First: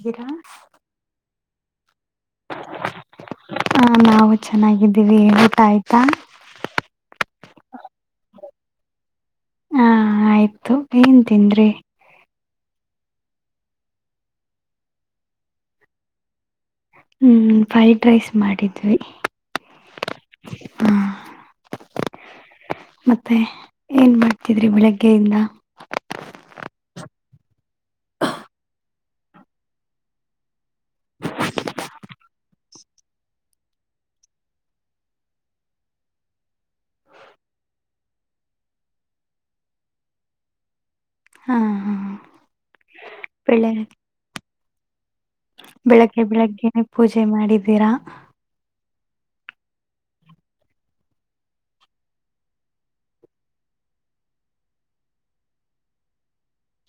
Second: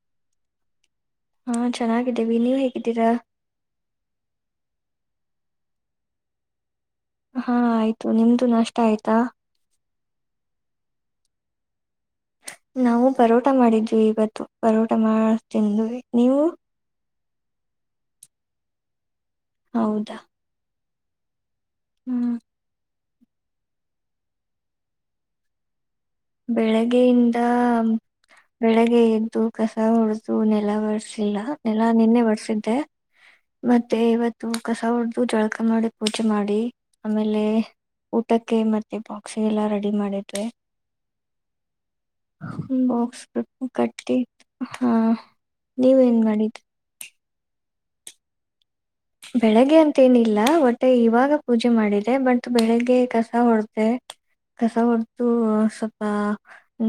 ಇದರಾ ಹಾ ಚೆನ್ನಾಗಿದ್ದೀವಿ ನೀವ್ ಹೇಗಿದ್ದೀರಾ ಚೆನ್ನಾಗಿದ್ದೀರಿ ಊಟ ಆಯ್ತಾ ಹಾ ಆಯ್ತು ನಿಮ್ದು ನಷ್ಟ ಆಯ್ತಾ ಹಾ ಆಯ್ತು ಏನ್ ತನ್್ರಿ ನಾವು ಪರೋಟ ಮಾಡಿದ್ವಿ ಇವತ್ತು ಪರೋಟ ಮಾಡ ತಿಂದು ನೀವು ಹ್ಮ್ ಫ್ರೈಡ್ ರೈಸ್ ಮಾಡಿದ್ವಿ ಹೌದಾ ಹಾ ಹ್ಮ್ ಮತ್ತೆ ಏನ್ ಮಾಡ್ತಿದ್ರಿ ಬೆಳಗ್ಗೆಯಿಂದ ಬೆಳಗ್ಗೆಯಿಂದ ಬೆಳಿಗ್ಗೆ ಎದ್ದು ಕಸ ಉಡ್ದು ನೆ ಎಲ್ಲ ಬರ್ಸಿಲ್ಲ ನೆಲ್ಲಾ ನಿನ್ನೆ ಬರ್ಸಿದ್ದೆ ಮತ್ತೆ ಇವತ್ತು ಕಸ ಹಡ್ದು ಜಳಕ ಮಾಡಿ ಪೂಜೆ ಮಾಡಿ ಆಮೇಲೆ ಊಟಕ್ಕೆ ಮತ್ತೆ ಬಾಕ್ಸ್ ಎಲ್ಲ ರೆಡಿ ಮಾಡಿದ್ರೆ ಹಾ ಹಾ ಬಾಕ್ಸ್ಟ್ಟ ಬೆಳೆ ಕಟ್ಟಿ ಹಾ ನೀವೇನ್ ಬೆಳಗ್ಗೆ ಮಾಡಿದ್ರಿ ಬೆಳಗ್ಗೆ ಪೂಜೆ ಮಾಡಿದೀರಾ ಬೆಳಿಗ್ಗೆ ಅಂತ ಏನಿಲ್ಲ ಒಟ್ಟೆ ಇವಾಗ ಪೂಜೆ ಮಾಡಿದೆ ಬಟ್ ಬೆಳಿಗ್ಗೆ ಕಸ ಹೊಡ್ದ ಕಸ ಹೊಡ್್ದು ಸ್ವಲ್ಪ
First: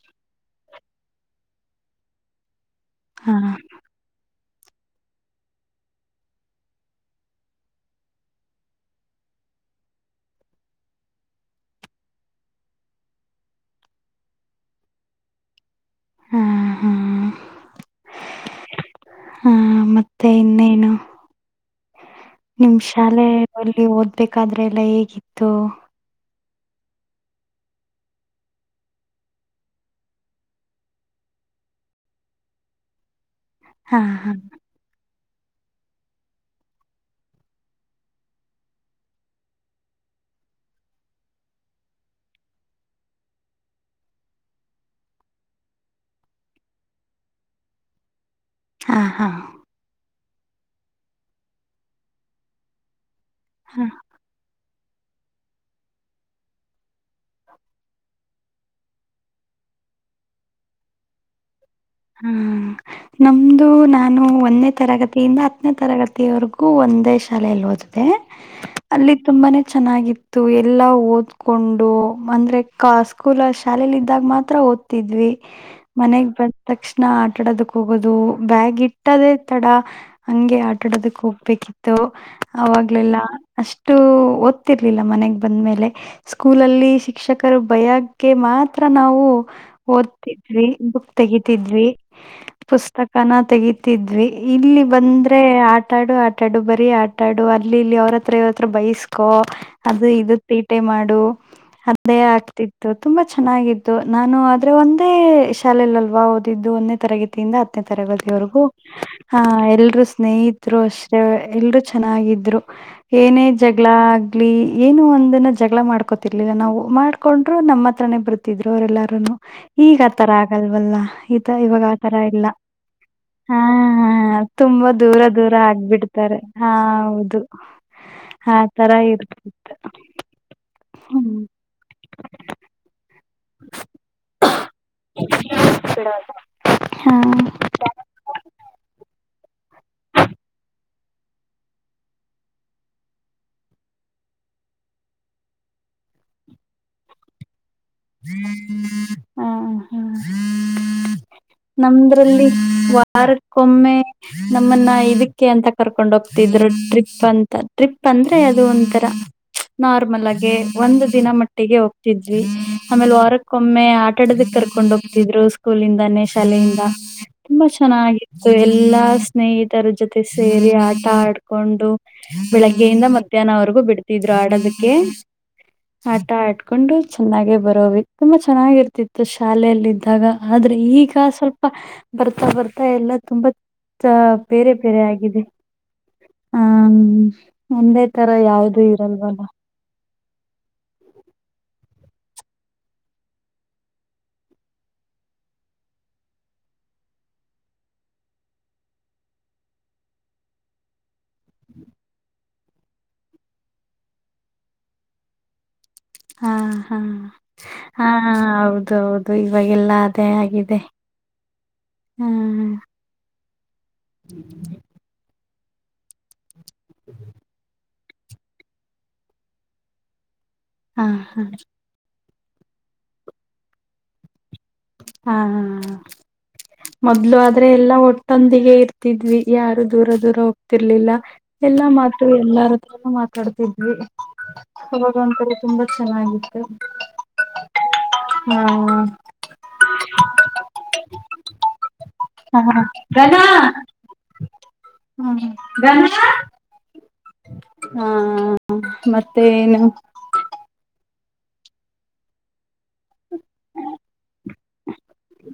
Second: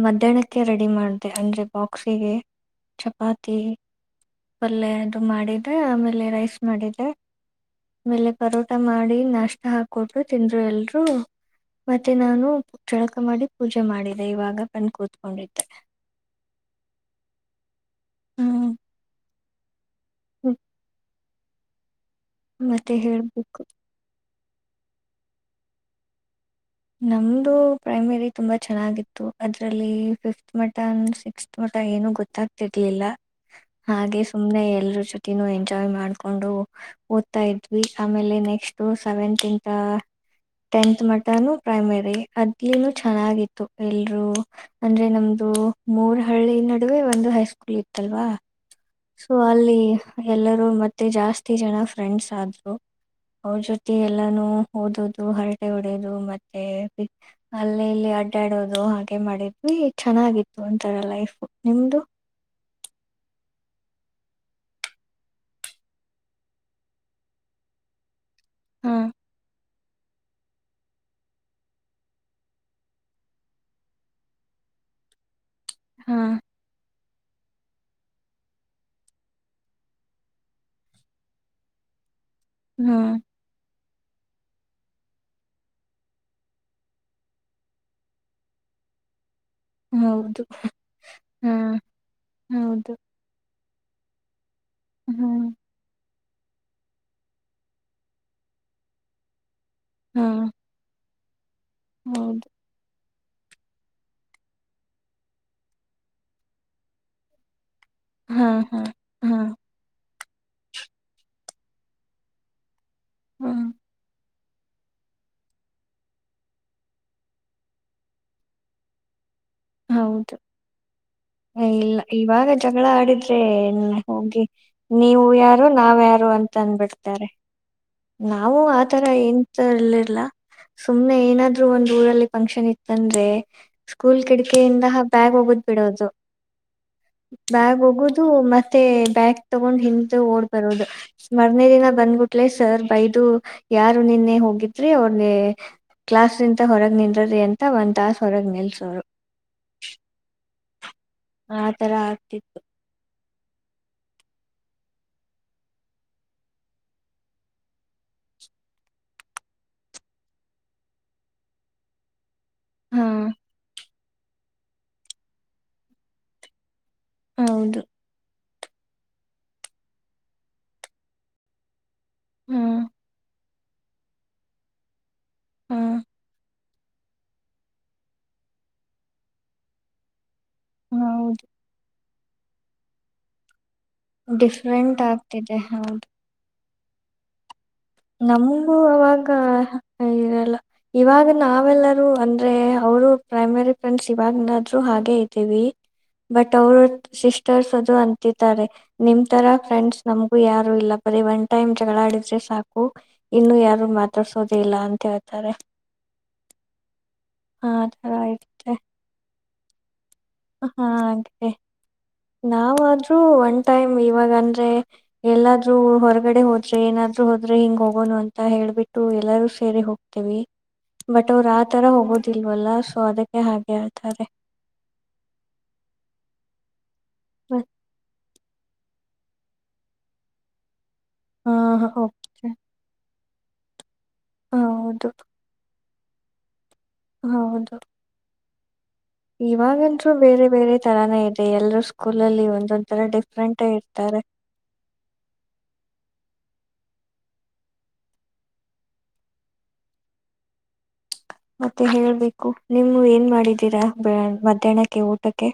ಮಧ್ಯಾಹ್ನಕ್ಕೆ ರೆಡಿ ಮಾಡಿದೆ ಅಂದ್ರೆ ಬಾಕ್ಸಿಗೆ ಹಾ ಚಪಾತಿ ಪಲ್ಲೆ ಅದು ಮಾಡಿದೆ ಆಮೇಲೆ ರೈಸ್ ಮಾಡಿದೆ ಆಮೇಲೆ ಪರೋಟ ಮಾಡಿ ನಾಷ್ಟ ಹಾಕೊಟ್ರು ತಿಂದ್ರು ಎಲ್ರು ಮತ್ತೆ ನಾನು ಜಳಕ ಮಾಡಿ ಪೂಜೆ ಮಾಡಿದೆೆ ಇವಾಗ ಬಂದು ಕೂತ್ಕೊಂಡಿದ್ದೆ ಹಾ ಹಾ ಹ್ಮ್ ಹ್ಮ ಮತ್ತ ಹ್ಮ್ ನಿಮ್ ಮತ್ತೆ ಹೇಳ್ಬೇಕು ಶಾಲೆಯಲ್ಲಿ ಓದ್ಬೇಕಾದ್ರೆ ಎಲ್ಲ ಹೇಗಿತ್ತು ನಮ್ದು ಪ್ರೈಮರಿ ತುಂಬಾ ಚೆನ್ನಾಗಿತ್ತು ಅದ್ರಲ್ಲಿ ಫಿಫತ್ ಮಟನ್ ಸಿಕ್ಸ್ತ್ ಮ ಏನು ಗೊತ್ತಾಗ್ತಿರ್ಲಿಲ್ಲ ಹಾ ಹಾಗೆ ಹಾ ಸುಮ್ನೆ ಎಲ್ರ ಜೊತೆ ಎಂಜಾಯ್ ಮಾಡ್ಕೊಂಡು ಓದ್ತಾ ಇದ್ವಿ ಆಮೇಲೆ next seventh tenth mutton primary ಅದಲ ಚೆನ್ನಾಗಿತ್ತು ಎಲ್ರೂ ಅಂದ್ರೆ ನಮ್ದು ಮೂರ ಹಳ್ಳಿ ನಡುವೆ ಒಂದು ಹೈಸ್ಕೂಲ್ ಇತ್ತಲ್ವಾ ಹಾ ಹಾ ಸೊ ಅಲ್ಲಿ ಎಲ್ಲರೂ ಮತ್ತೆ ಜಾಸ್ತಿ ಜನ ಫ್ರೆಂಡ್ಸ್ ಆದ್ರು ಅವ್ರ ಹಾ ಜೊತೆ ಎಲ್ಲಾನು ಓದುದು ಹರಟ ಹೊಡೆಯದು ಮತ್ತೆ ಅಲ್ಲೇ ಇಲ್ಲಿ ಅಡ್ಡಾಡೋದು ಹಾಗೆ ಮಾಡಿದ್ವಿ ಚೆನ್ನಾಗಿತ್ತು ಒಂತರ ಲೈಫ್ ನಿಮ್ದು ಹ್ಮ್ ನಮ್ದು ನಾನು ಒಂದೇ ತರಗತಿಯಿಂದ ಹತ್ತನೇ ತರಗತಿವರೆಗೂ ಒಂದೇ ಶಾಲೆಯಲ್ಲಿ ಹೋದ ಹಾ ಅಲ್ಲಿ ತುಂಬಾನೇ ಚೆನ್ನಾಗಿತ್ತು ಎಲ್ಲಾ ಓದ್ಕೊಂಡು ಅಂದ್ರೆ ಸ್ಕೂಲ್ ಶಾಲೇಲಿ ಇದ್ದಾಗ ಮಾತ್ರ ಓದ್ತಿದ್ವಿ ಹಾ ಮನೆಗ್ ಬಂದ ತಕ್ಷಣ ಆಟಾಡೋದಕ್ ಹೋಗೋದು ಬ್ಯಾಗ್ ಇಟ್ಟದೇ ತಡ ಹಂಗೆ ಆಟ ಆಡೋದಕ್ ಹೋಗ್ಬೇಕಿತ್ತ ಹಾ ಅವಾಗ್ಲೆಲ್ಲ ಅಷ್ಟು ಒ ಗತಿರ್ಲಿಲ್ಲ ಮನೆಗ್ ಬಂದ ಮೇಲೆ ಸ್ಕೂಲಲ್ಲಿ ಶಿಕ್ಷಕರು ಬಯಕ್ಕೆ ಮಾತ್ರ ನಾವು ಹೌದು ಓದ್ತಿದ್ವಿ ಬುಕ್ ಹಾ ತೆಗತಿದ್ವಿ ಹೌದು ಪುಸ್ತಕನ ತೆಗತಿದ್ವಿ ಇಲ್ಲಿ ಹಾ ಬಂದ್ರೆ ಆಟ ಆಡು ಆ ಆಟಾಡು ಬರೀ ಆಟಾಡು ಅಲ್ಲಿ ಇಲ್ಲಿ ಅವ್ರ ಹತ್ರ ಇವ್ರತ್ರ ಬೈಸ್ಕೊ ಅದು ಇ ಹಾ ತೀಟೆ ಮಾಡು ಅಂದೇ ಹೌದು ಆಗ್ತಿತ್ತು ತುಂಬಾ ಚೆನ್ನಾಗಿದ್ದು ನಾನು ಆದ್ರೆ ಒಂದೇ ಶಾಲೆಯಲ್ಲಿಲ್ವಾ ಒಂದೇ ತರಗತಿಯಿಂದ ಹತ್ತನೇ ಹಾ ತರಗತಿವರೆಗೂ ಹಾ ಹಾ ಹ ಎರುೂ ಸ್ನೇಹಿತರು ಅಷ್ಟೇ ಎಲ್ರೂ ಚೆನ್ನಾಗಿದ್ರು ಏನೇ ಹಾ ಜಗಳ ಗ್ಲಿ ಏನು ಒಂದನ್ನ ಜಗಳ ಮಾಡ್ಕೊತಿರ್ಲಿಲ್ಲ ನಾವು ಮಾಡ್ಕೊಂಡ್ರು ನಮ್ಮ ಹತ್ರನೇ ಬರ್ತಿದ್ರು ಅವರೆ ಎಲ್ಲಾರನು ಈಗ ಆ ತರ ಹೌದು ಆಗಲ್ವಲ್ಲ ಇದ ಇವಾಗ ಇಲ್ಲ ಆತರ ಇಲ್ಲ ಇವಾಗ ಜಗಳ ಆಡಿದ್ರೆ ಹಾ ಹೋಗಿ ತುಂಬಾ ದೂರ ನೀವು ದೂರ ಯಾರು ನಾವ್ಯಾರು ಆಗ್ಬಿಡ್ತಾರೆ ಅಂತ ಹಾ ಅಂದಬಿಡ್ತಾರೆ ಹೌದು ಆ ನಾವು ತರ ಆತರ ಇರ್ತದೆ ಏಂತ ಇರ್ಲ್ಲಿಲ್ಲ ಸುಮ್ನೆ ಹ್ಮ್ ಏನಾದ್ರು ಒಂದ್ ಊರಲ್ಲಿ ಫಂಕ್ಷನ್ ಇತ್ತಂದ್ರೆ ಸ್ಕೂಲ್ ಕಿಡಿಕೆಯಿಂದಹ ಬ್ಯಾಗ್ ಹೋಗದ್ ಬಿಡೋದು ಹಾ ಬ್ಯಾಗ್ ಹೋಗುದು ಮತ್ತೆ ಬ ಕ್ ತಗೊಂಡ್ ಹಿಂದ ಓಡ್ಬರೋದು ಮ್ಮರ್ನೆ ದಿನ ಬಂದ್ಬಿಟ್ಲೆ ಸರ್ ಬೈದು ಯಾರು ನಿನ್ನೆ ಹೋಗಿದ್ರಿ ಅವ್ರ ಕ್ಲಾಸ್ ನಿಂತ ಹೊರಗೆ ನಿಂದ್ರ ಎಂತ ಒಂದ ತಾಸ ಹೊರಗೆ ನಿಲ್ಸೋರು ಹಾ ಹಾ ಆತರ ನಮ್ದ್ರಲ್ಲಿ ಆಗ್ತಿತ್ತು ವಾರಕ್ಕೊಮ್ಮೆ ನಮ್ಮನ್ನ ಇದಕ್ಕೆ ಅಂತ ಕರ್ಕೊಂಡ ಹೋಗ್ತಿದ್ರು ಟ್ರಿಪ್ ಅಂತ ಟ್ರಿಪ್ ಬಂದ್ರೆ ಅದು ಒಂಥರ ನಾರ್ಮಲ್ ಆಗೆ ಒಂದ ದಿನ ಮಟ್ಟಿಗೆ ಹೋಗ್ತಿದ್ವಿ ಹಾ ಆಮೇಲೆ ವಾರಕ್ಕೊಮ್ಮೆ ಆಟಾಡದಕ್ಕೆ ಕರ್ಕೊಂಡ ಹೋಗ್ತಿದ್ರು ಸ್ಕೂಲಿಂದಾನೇ ಶಾಲೆಯಿಂದ ತುಂಬಾ ಹೌದು ಚನ್ನಾಗಿ ಸೊ ಎಲ್ಲಾ ಸ್ನೇಹಿತರ ಜೊತೆ ಸೇರಿ ಆಟ ಆಡ್ಕೊಂಡು ಹಾ ಬೆಳಗ್ಗೆಯಿಂದ ಮಧ್ಯಾಹ್ನವರೆಗೂ ಬಿಡ್ತಿದ್ರು ಆಡೋದಕ್ಕೆ ಹಾ ಆಟ ಆ ಕಕೊಂಡು ಚೆನ್ನಾಗೆ ಬರೋವಿ ತುಂಬಾ ಚೆನ್ನಾಗಿರ್ತಿತ್ತು ಶಾಲಲ್ಲ ಇದಿದ್ದಾಗ ಆದ್ರೆ ಈಗ ಈಗ ಹೌದು ಸ್ವಲ್ಪ ಬರ್ತಾ ಬರ್ತಾ ಎಲ್ಲ ತುಂಬಾ ಬೇರೆ ಡಿಫ್ರೆಂಟ್ ಬೇರೆ ಆಗಿದೆ ಆಗ್ತಿದೆ ಹೌದು ಹ ನಮಂಬು ಅವಾಗ ಇರಲ್ಲ ಇವಾಗ ನಾವೆಲ್ಲ ರು ಅಂದ್ರೆ ಅವರು ಪ್ರೈಮರಿ ಫ್ರೆಂಡ್ಸ್ ಇವಾಗನಾದ್ರು ಹಾಗೆ ಇದ್ದೀವಿ ಬಟ್ ಅವರು ಸಿಸ್ಟರ್ಸ್ ಅದು ಅಂತಾರೆ ನಿಮ್ ತರ ಫ್ರೆಂಡ್ಸ್ ನಮಗು ಯಾರು ಇಲ್ಲ ಬರೀ ಒನ್ ಟೈಮ್ ಜಗಳಾಡಿದ್ರೆ ಸಾಕು ಇನ್ನು ಯಾರು ಮಾತಾಡ್ಸೋದ ಇಲ್ಲ ಅಂತ ಹೇಳ್ತಾರೆ ಹಾ ಹಾ ಆ ಹಾ ತರ ಇರುತ್ತೆ ಹೌದು ಹೌದು ಇವಾಗೆಲ್ಲ ಹಾ ಹಾಗೆ ಹ ನಾವಾದ್ರೂ ಒಂಟ ಟೈಮ್ ಇವಾಗ ಅಂದ್ರೆ ಎಲ್ಲಾದ್ ಹೊರಗಡೆ ಹೋದ್ರೆ ಏನಾದ್ರು ಹೋದ್ರೆ ಹಿಂಗ ಹೋಗ ಹೋ ಅಂತ ಹೇಳ್ಬಿಟ್ಟು ಎಲ್ಲರೂ ಸೇರಿ ಹೋಗ್ತೇವಿ ಹಾ ಬಟ್ ಹಾ ಅವರು ಆ ತರ ಹೋಗೋದು ಲ್ವಲ್ಲ ಸೊ ಅದಕ್ಕೆ ಹಾಗೆ ಹೇಳ್ತಾರೆ ಹಾ ಮೊದ್ಲು ಆದ್ರೆ ಎಲ್ಲಾ ಒಟ್ಟ ತಂದಿಗೆ ಇರ್ತಿದ್ವಿ ಯಾರು ದೂರ ದೂರ ಹೋಗ್ತ ಇರ್ಲಿಲ್ಲ ಹ ಎಲ್ಲಾ ಮಾತು ಹೋಗ್ತಾರೆ ಎಲ್ಲತ್ರ ಮಾತಾಡ್ತಿದ್ವಿ ಹೌದು ಅವಾಗ ಒಂತಡೆ ತುಂಬಾ ಚೆನ್ನಾಗಿತ್ತು ಹೌದು ಹ್ಮ್ ಇವಾಗಂದರು ಬೇರೆ ಬೇರೆ ತರಾನೇ ಇದೆ ಎಲ್ರೂ ಸ್ಕೂಲ್ಲ್ಲಿ ಹಾ ಒಂದೊಂದ್ ತರ ಡಿಫ್ರೆಂಟ ಇರ್ತಾರೆ [inaudible] ಹ್ಮ್ ಹ್ಮ್ ಗ ಹಾ ಮತ್ತೆ ಏನು ಮತ್ತೆ ಹೇಳ್ಬೇಕು ನಿಮ್ ಏನ್ ಮಾಡಿದ್ದೀರಾ ಮಧ್ಯಾಹ್ನಕ್ಕೆ ಊಟಕ್ಕೆ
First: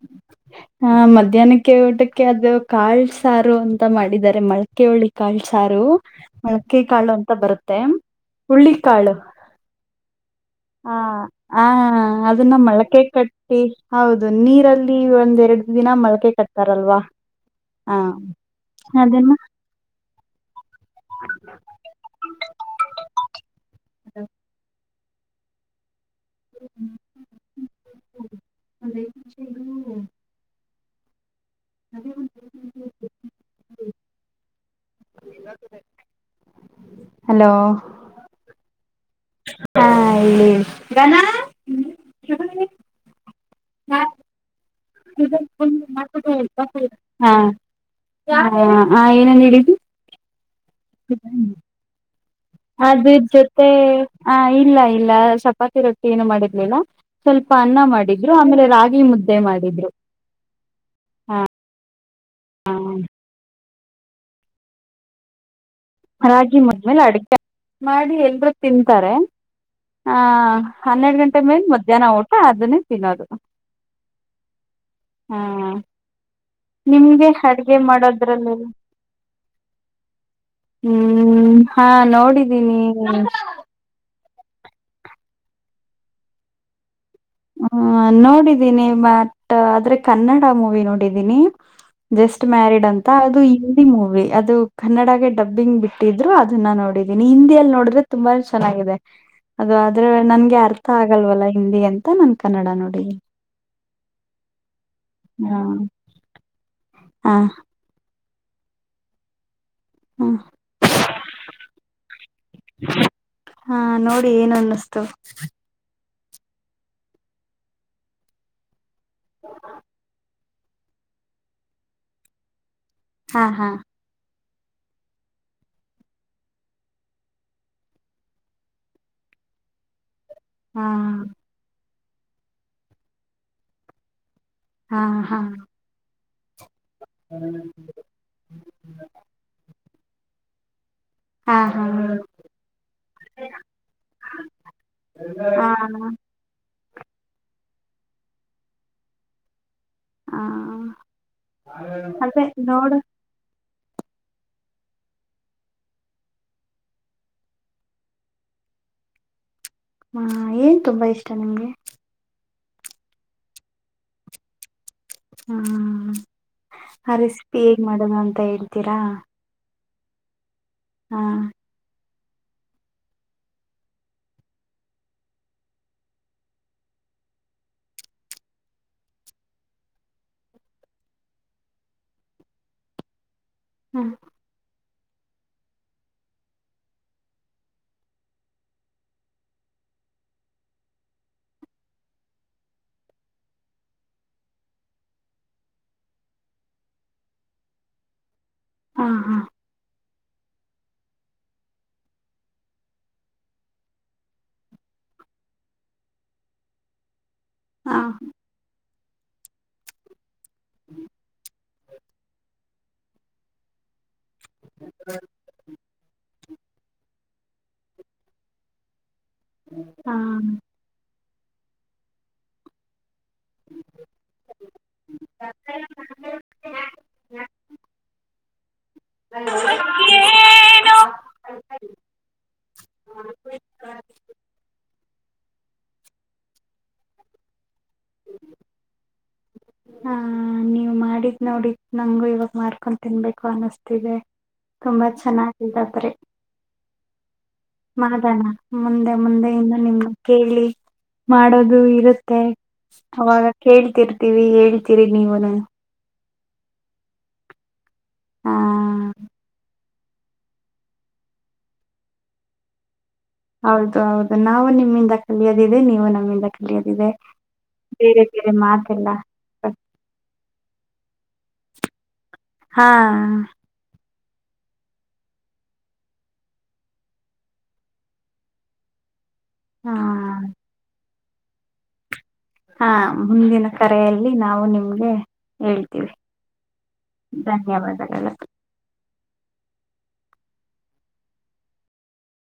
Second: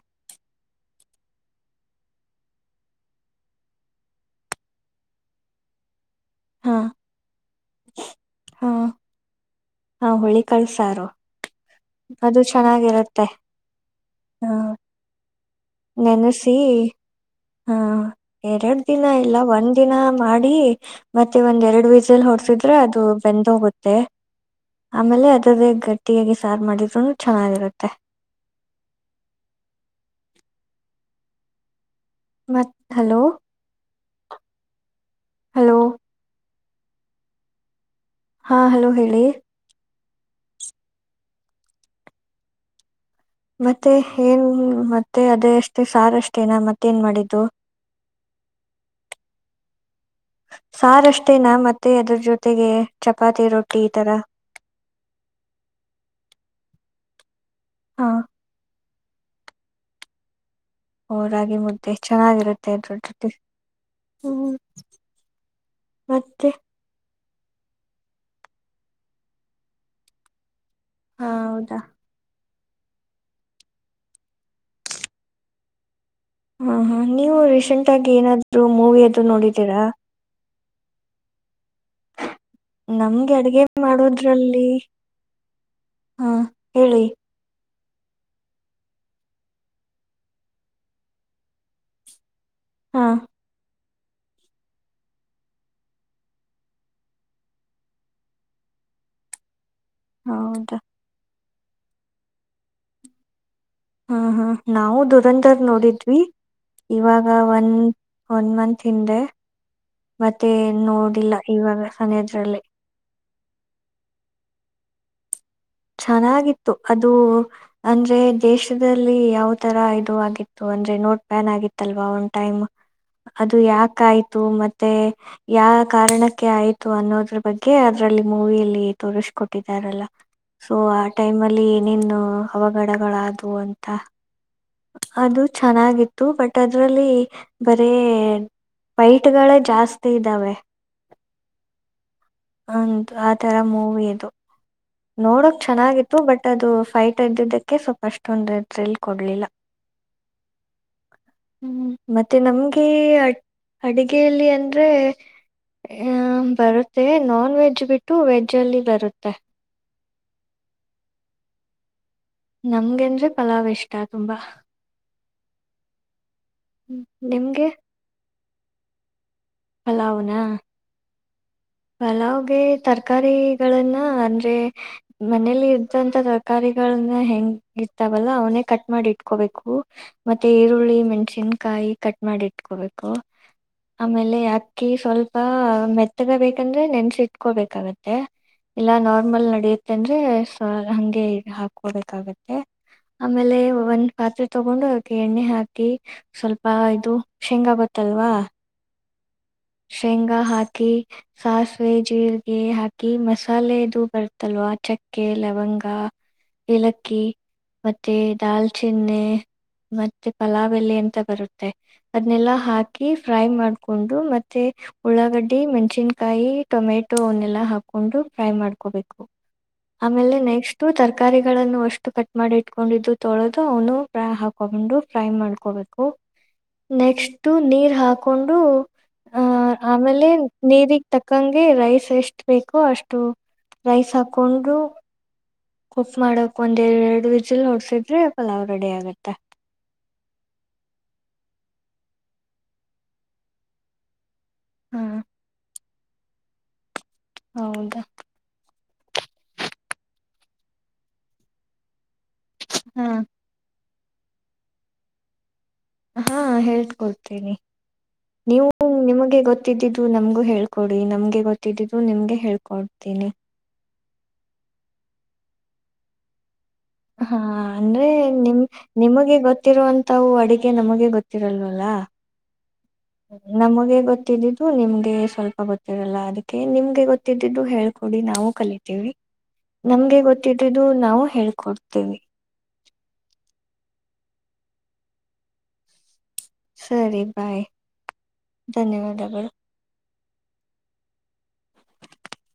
ಹ ಮಧ್ಯಾಹ್ನಕ್ಕೆ ಊಟಕ್ಕೆ ಅದು ಕಾಳ್ ಸಾರು ಅಂತ ಮಾಡಿದ್ದಾರೆ ಮಳಕೆ ಹುಳ್ಳಿ ಕಾಳು ಸಾರು ಹಾ ಮೊಳಕೆ ಕಾಳು ಅಂತ ಬರುತ್ತೆ ಹುಳ್ಳಿ ಕಾಳು ಹ ಸಾರು ಹ ಅದನ್ನ ಮೊಳಕೆ ಕಟ್ಟಿ ಹೌದು ನೀರಲ್ಲಿ ಒಂದೆರಡು ದಿನ ಮೊಳಕೆ ನೆನಸಿ ಕಟ್ತಾರಲ್ವಾ ಹ ಎರಡ್ ದಿನ ಅದನ್ನ ಇಲ್ಲ ಒಂದ್ ದಿನ ಮಾಡಿ ಮತ್ತೆ ಒಂದ್ ಎರಡ್ ವೀಸಲ್ ಹೊಡ್ಸಿದ್ರೆ ಅದು ಬೆಂದೋಗುತ್ತೆ ಆಮೇಲೆ ಅದದೇ ಗಟ್ಟಿ ಒಟ್ಟಿಯಾಗಿ ಸಾರು ಮಾಡಿದ್ರು ಚೆನ್ನಾಗಿರುತ್ತೆ ಹ ಮತ್ ಹಲೋ ಹಲೋ ಹಲೋ ಹಾ ಹಲೋ ಹೇಳಿ ಹಾ ಇಲ್ಲಿಿ ಗಾನ ಮತ್ತೆ ಏನ್ ಮತ್ತೆ ಅದೇ ಅಷ್ಟೇ ಸಾರ ಅಷ್ಟೇನಾ ಮತ್ತೆ ಹಾ ಏನನ್ ಹಿಡಿದು ಸಾರಷ್ಟೇನಾ ಮತ್ತೆ ಅದ್ರ ಜೊತೆಗೆ ಅದ್ರ ಚಪಾತಿ ಜೊತೆ ರೊಟ್ಟಿ ಈ ತರ ಆ ಇಲ್ಲ ಇಲ್ಲ ಸ್ವಪ ಿ ರೊಟ್ಟಿ ಏನು ಮಾಡಿರ್ಲಿಲ್ಲ ಸ್ವಲ್ಪ ಅನ್ನ ಹಾ ಮಾಡಿದ್ರು ಆಮೇಲೆ ರಾಗಿ ಮುದ್ದೆ ಮಾಡಿದ್ರು ಹೋರಾಗಿ ಮುದ್ದೆ ಚೆನ್ನಾಗಿರುತ್ತೆ ದೊಡ್ಡಡ್ ಹ್ಮ ರಾಗಿ ಮಂದ್ಮೇಲೆ ಅಡಗೆ ಮಾಡಿ ಎಲ್ರುೂ ತಿಂತಾರೆ ಆ ಹನ್ನೆರಡು ಹಾ ಗಂಟೆ ಮೇ ಹೌದಾ ಮಧ್ಯಾಹ್ನ ಊಟ ಅದನ್ನೇ ಫೀಲ ಹ್ಮ್ ಹ ಹಾ ನೀವು ರೀಸೆಂಟ್ ಆಗಿ ಏನಾದ್ೂ ಮಾಡೋದ್ರಲ್ಲೆಲ್ಲ ಮೂವಿ ಅದುರು ನೋಡಿದ್ದೀರಾ ಹ್ಮ್ ಹಾ ನೋಡಿದ್ದೀನಿ ಅರಲ್ಲಿ ಹಾ ಹೇಳಿ ಹ್ಮ ನೋಡಿದೀನಿ ಬಟ್ ಆದ್ರೆ ಕನ್ನಡ ಮೂವಿ ನೋಡಿದ್ದೀನಿ ಜಸ್ಟ್ ಮ್ಯಾರಿಡ್ ಹಾ ಅಂತ ಅದು ಮೂವಿ ಅದು ಕನ್ನಡಗೆ ಡಬ್ಬಿಂಗ್ ಬಿಟ್ಟಿದ್ರು ಅದನ್ನ ನೋಡಿದೀನಿ ಹಿಂದಿಯಲ್ಲಿ ನೋಡಿದ್ರೆ ತುಂಬಾ ಚೆನ್ನಾಗಿದೆ ಅದು ಆದ್ರೆ ನನ್ಗೆ ಹೌದಾ ಅರ್ಥ ಆಗಲ್ವಲ್ಲ ಹಿಂದಿ ಅಂತ ನನ್ ಕನ್ನಡ ನೋಡಿ ಹ್ಮ್ ಹ್ಮ ನಾವು ದುರಧರ್ ನೋಡಿದ್ವಿ ಇವಾಗ ಹ ಒಂದ ಒನ್ ಮಂತ್ ಹಿಂದೆ ಹ ಮತ್ತೆ ನೋಡಿಲ್ಲ ಇವಾಗ ಮನದ್ರಲ್ಲಿ ಹಾ ನೋಡಿ ಏನು ಅನ್ನಿಸ್ತು ಚೆನ್ನಾಗಿತ್ತು ಅದು ಅಂದ್ರೆ ದೇಶದಲ್ಲಿ ಯಾವ ತರ ಇದು ಆಗಿತ್ತು ಅಂದ್ರೆ ನೋಟ್ ಪ್ಯಾನ್ ಆಗಿತ್ತಲ್ವಾ ಒನ್ ಟೈಮ್ ಹಾ ಅದು ಹಾ ಯಾಕ ಆಯ್ತ ಮತ್ತೆ ಯಾ ಕಾರಣಕ್ಕೆ ಆಯ್ತು ಅನ್ನೋದ್ರ ಬಗ್ಗೆ ಅದ್ರಲ್ಲಿ ಮೂವಿಯಲ್ಲಿ ತೋರಿಸ ಕೊಟ್ಟಿದ್ದಾರಲ್ಲ ಸೊ ಹಾ ಆ ಟೈಮ್ ಅಲ್ಲಿ ಏನೇನು ಅವಘಡಗಳಾದವು ಅಂತ ಹಾ ಹಾ ಅದು ಚೆನ್ನಾಗಿತ್ತು ಬಟ್ ಅದು ಅದರಲ್ಲಿ ಬರೀ ಬೈಟ್ಗಳೇ ಜಾಸ್ತಿ ಇದ್ದಾವೆ ಹಾ ಹಾ ಹ ಹಂದು ಆ ತರ ಮೂವಿದು ನೋಡಕ್ ಹಾ ಚೆನ್ನಾಗಿತ್ತು ಬಟ್ ಅದು ಫೈಟ್ ಎ್ದಿದ್ದಕ್ಕೆ ಸ್ವಲ್ಪ ಅಷ್ಟೊಂದು ಥ್ರಿಲ್ ಕೊಡ್ಲಿಲ್ಲ ಹಾ ಹ್ಮ್ ಮತ್ತೆ ಅದೇ ನಮ್ಗೆ ನೋಡ ಅಡಿಗೆಯಲ್ಲಿ ಅಂದ್ರೆ ಹ ಬರುತ್ತೆ ನಾನ್ ವೆಜ್ ಬಿಟ್ಟು ವೆಜ್ ಅಲ್ಲಿ ಬರುತ್ತೆ ಹಾ ಏನ್ ತುಂಬಾ ಇಷ್ಟ ನಿಮ್ಗೆ ನಮ್ಗೆ ಅಂದ್ರೆ ಪಲಾವ್ ಇಷ್ಟ ತುಂಬಾ ಹ್ಮ ಹ್ಮ್. ಆ ರೆಸಪಿ ನಿಮ್ಗೆ ಹೇಗ್ ಮಾಡಣ ಅಂತ ಹೇಳ್ತೀರಾ ಪಲಾವ್ ನಾ ಹಾ ಪಲಾವ್ಗೆ ತರಕಾರಿಗಳನ್ನ ಅಂದ್ರೆ ಮನೇಲಿ ಇದ್ದಂತ ತರಕಾರಿಗಳು ಹೆಂಗ ಇರ್ತಾವಲ್ಲ ಅವನೇ ಕಟ್ ಮಾಡಿ ಇಟ್ಕೋಬೇಕು ಮತ್ತೆ ಈರುಳ್ಳಿ ಮೆಣ್ಸಿನ್ಕಾಯಿ ಕಟ್ ಮಾಡಿ ಇಟ್ಕೋಬೇಕು ಹಾ ಆಮೇಲೆ ಅಕ್ಕಿ ಸ್ವಲ್ಪ ಮೆತ್ತಗ ಬು ಯಾಕಂದ್ರೆ ನೆನ್ಸು ಇಟ್ಕೋಬೇಕಾಗತ್ತೆ ಇಲ್ಲಾ ನಾರ್ಮಲ್ ನಡಿಯತ್ತೆ ಅಂದ್ರೆ ಹಂಗೆ ಹಾಕಕೋಬೇಕಾಗತ್ತೆ ಆಮೇಲೆ ಒಂದ್ ಪಾತ್ರೆ ತಗೊಂಡು ಅದಕ್ಕೆ ಎಣ್ಣೆ ಹಾಕಿ ಸ್ವಲ್ಪ ಇದು ಶೇಂಗ ಆಗತ್ತೆ ತಲ್ವಾ ಹಾಂ ಹಾಂ ಶೇಂಗಾ ಹಾಕಿ ಸಾಸಿವೆ ಜೀರಿಗೆ ಹಾಕಿ ಮಸಾಲೆದು ಬರ್ತಲ್ ಚಕ್ಕೆ ಲವಂಗ ಏಲಕ್ಕಿ ಹಾ ಮತ್ತೆ ದಾಲ್ಚಿ ಏಣ್ಣೆ ಮತ್ತೆ ಪಲಾವ್ ಎಲೆ ಅಂತ ಬರುತ್ತೆ ಅದನೆಲ್ಲಾ ಹಾಕಿ ಫ್ರೈ ಮಾಡ್ಕೊಂಡು ಮತ್ತೆ ಉಳ್ಳ ಗಡ್ಡಿ ಮೆನ್ಸಿನ್ ಮೆಣೇಸಿನ್ಕಾಯಿ ಟೊಮೆಟೊ ಅವನ್ನೆಲ್ಲಾ ಹಾಕೊಂಡು ಫ್ರೈ ಮಾಡ್ಕೋಬೇಕು ಹಾ ಆಮೇಲೆ ನೆಕ್ಸ್ಟ್ ತರ್ಕಾರಿ ತರ್ಕಾರಿಗಳನ್ನು ಅಷ್ಟು ಕಟ್ ಮಾಡಿ ಇಟ್ಕೊಂಡಿದ್ದು ತೊಳೋದು ಅವನು ಹಾಕೊಂಡೊಂಡು ಫ್ರೈ ಮಾಡ್ಕೋಬೇಕು ಹಾ ನೆಕ್ಸ್ಟ್ ನೀರ್ ಹಾಕೊಂಡು ಹಹ ಆಮೇಲೆ ನೀರಿಗ್ ತಕ್ಕಂಗೆ ರೈಸ್ ಎಷ್ಟ್ ಬೇಕೋ ಅಷ್ಟು ರೈಸ್ ಹಾಕೊಂಡು ಕುಫ್ ಮಾಡಕ್ ಒಂದ್ ಎರಡು ವಿಸಿಲ್ ನೋಡ್ಸಿದ್ರೆ ಯಲ್ಲ ಅವ ರೆಡಿ ಆಗತ್ತೆ ನಡಿದ್ ನೋಡಿದ ನಂಗು ಇವಾಗ ಮಾರ್ಕೊಂಡ್ ತಿನ್ಬೇಕು ಅನಸ್ತಿದೆ ಹಾ ತುಂಬಾ ಚೆನ್ನಾಗಿದಾದ್ರೆ ಹೌದಾ ಮಾಡೋಣ ಮುಂದೆ ಮುಂದೆ ಇನ್ನು ನಿಮ್ಮ ಕೇಳಿ ಮಾಡೋದು ಇರುತ್ತೆ ಹಾ ಮತ್ತೆ ಅವಾಗ ಕೇಳ್ತಿರ್ತೀವಿ ಹೇಳ್ತೀರಿ ನೀವು ಹಾ ಹೇಳ್ ಕೊಡ್ತೀನಿ ಹಾ ನೀವು ನಿಮಗೆ ಗೊತ್ತಿದ್ದಿದ್ದು ನಮ್ಗೂ ಹೇಳ್ಕೊಡಿ ನಮ್ಗೆ ಗೊತ್ತಿದ್ದಿದು ನಿಮ್ಗೆ ಹೇಳ್ಕೊಡ್ತೀನಿ ಹೌದು ಹೌದು ನಾವು ನಿಮ್ಮಿಂದ ಕಲಿಯೋದಿದೆ ನೀವು ನಮ್ಮಿಂದ ಕಲಿಯೋದಿದೆ ಹಾ ಅಂದ್ರೆ ಬೇರೆ ಬೇರೆ ನಿಮ್ ಮಾತೆಲ್ಲ ನಿಮಗೆ ಗೊತ್ತಿರುವಂತವು ಅಡುಗೆ ಎ ನಮಗೆ ಗೊತ್ತಿರಲ್ವಲ್ಲ ಹಾ ನಮಗೆ ಗೊತ್ ಗೊತ್ತಿದ್ದಿದ್ದು ನಿಮ್ಗೆ ಸ್ವಲ್ಪ ಗೊತ್ತಿರಲ್ಲ ಅದಕ್ಕೆ ನಿಮ್ಗೆ ಗೊತ್ತಿದ್ದಿದ್ದು ಹೇಳ್ಕೊಡಿ ನಾವವು ಕಲಿತೀವಿ ಹಾ ನಮ್ಗೆ ಗೊತ್ತಿದ್ದು ನಾವು ಹೇಳ್ಕೊಡ್ತೇವಿ ಹಾ ಮುಂದಿನ ಕರೆಯಲ್ಲಿ ನಾವು ನಿಮ್ಗೆ ಹೇಳ್ತೀವಿ ಸರಿ ಬಾಯ್ ಧನ್ಯವಾದಗಳು. ಧನ್ಯವಾದಗಳು